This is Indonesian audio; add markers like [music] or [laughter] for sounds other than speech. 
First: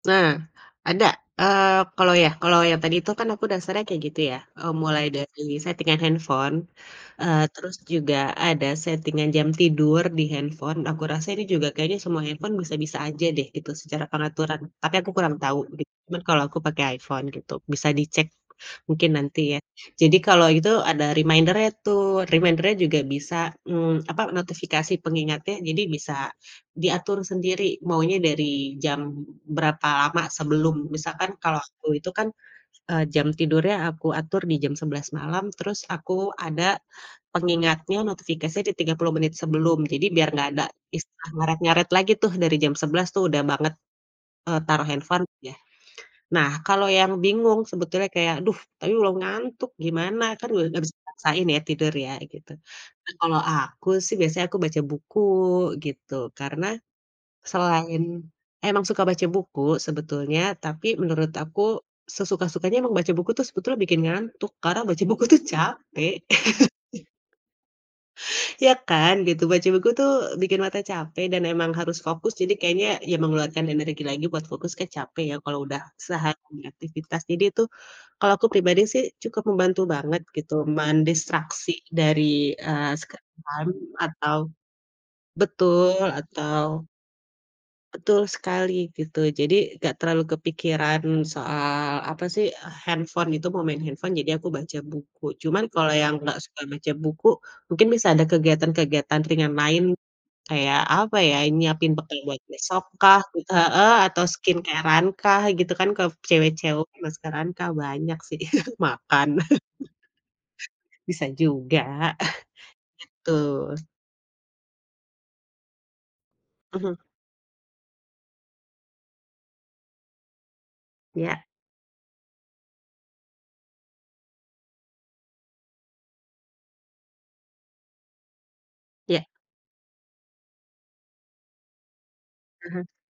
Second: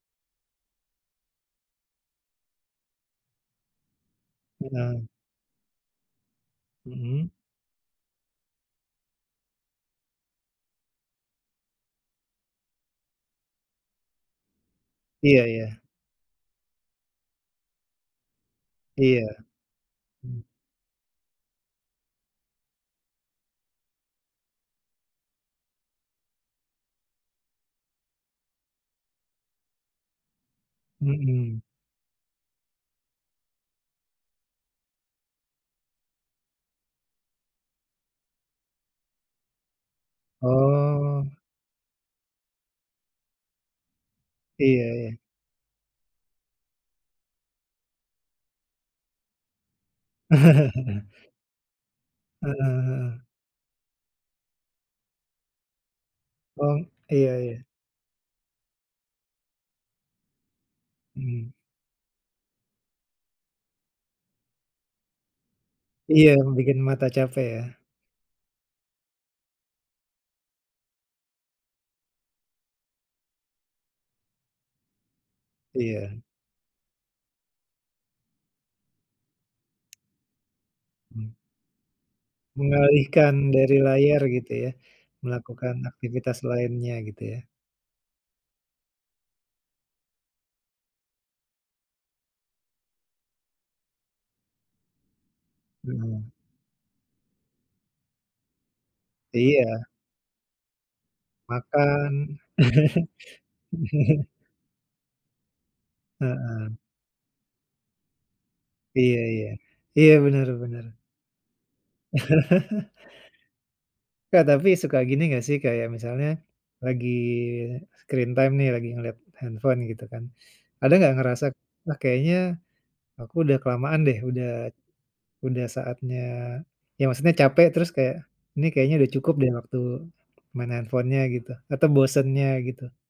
Nah, ada eee kalau ya kalau yang tadi tuh kan aku dasarnya kayak gitu ya, e Bener. mulai dari setting-an handphone. Mhm. Eee terus juga ada setting-an jam tidur dihandphone, aku rasa ini juga kayaknya semua handphone bisa bisa aja deh gitu secara pengaturan, tapi aku kurang Iya tahu iya. di kalau aku pakai iPhone gitu, bisa dicek mungkin Iya. nanti ya. Jadi Mmm. kalau itu ada reminder-nya tuh reminder-nya juga bisa mmm apa notifikasi pengingatnya jadi bisa diatur sendiri, maunya dari jam berapa lama sebelum misalkan kalau Mhm. aku itu kan, eee, jam tidurnya aku atur di jam 11 malam, terus aku ada pengingatnya, notifikasinya di 30 menit sebelum jadi biar gak ada istilah Oh. ngaret ngaret lagi tuh dari jam 11 tuh udah banget, e Iya taruh iya. handphone yah. Nah kalau yang bingung sebetulnya kayak, duh tapi belom ngantuk gimana? Kan gak bisa [chuckles] dipaksain ya tidur ya gitu. Heeh Nah heeh. kalau aku sih, biasanya aku buku gitu karena, O, iya iya. selain emang suka baca buku sebetulnya tapi menurut Mmm. aku sesuka-sukanya emang baca buku tuh sebetulnya bikin ngantuk karena baca buku tuh capek. Iya bikin mata [laughs] capek yah. Ya kan, gitu. Baca buku tuh bikin mata capek dan emang harus fokus jadi kayaknya ya mengeluarkan energi lagi buat fokus ke capek ya, kalau udah Iya. sehari aktivitas. Jadi tuh, kalau aku pribadi sih cukup membantu banget gitu Mmm. mendistraksi dari eee screen Mengalihkan time dari layar atau gitu ya, melakukan betul aktivitas atau lainnya gitu ya. Betul sekali gitu, jadi gak terlalu kepikiran soal apa sih handphone gitu, mau main handphone jadi aku baca buku. Cuman kalau yang Mmm. gak suka baca buku, mungkin bisa ada kegiatan-kegiatan ringan Iya. lain. Kayak apa ya nyiapin bekal Makan. buat besok kah, entah heeh atau [chuckles] skincare-an kah gitu kan kalo cewek Heeh. cewek, maskeran kah, banyak sih, [chuckles] Iya makan. iya, iya bener bener. [chuckles] Bisa juga. [chuckles] [chuckles] Gitu. Ka tapi suka gini enggak sih kayak misalnya, Mhm. lagi screen time nih lagi ngelihat handphone gitu kan. Ada enggak Iya. ngerasa, ah kayaknya aku udah kelamaan deh udah, udah saatnya ya maksudnya capek terus kayak, nih kayaknya udah Iya. cukup deh waktu, main handphonenya gitu atau bosennya Mhm. gitu.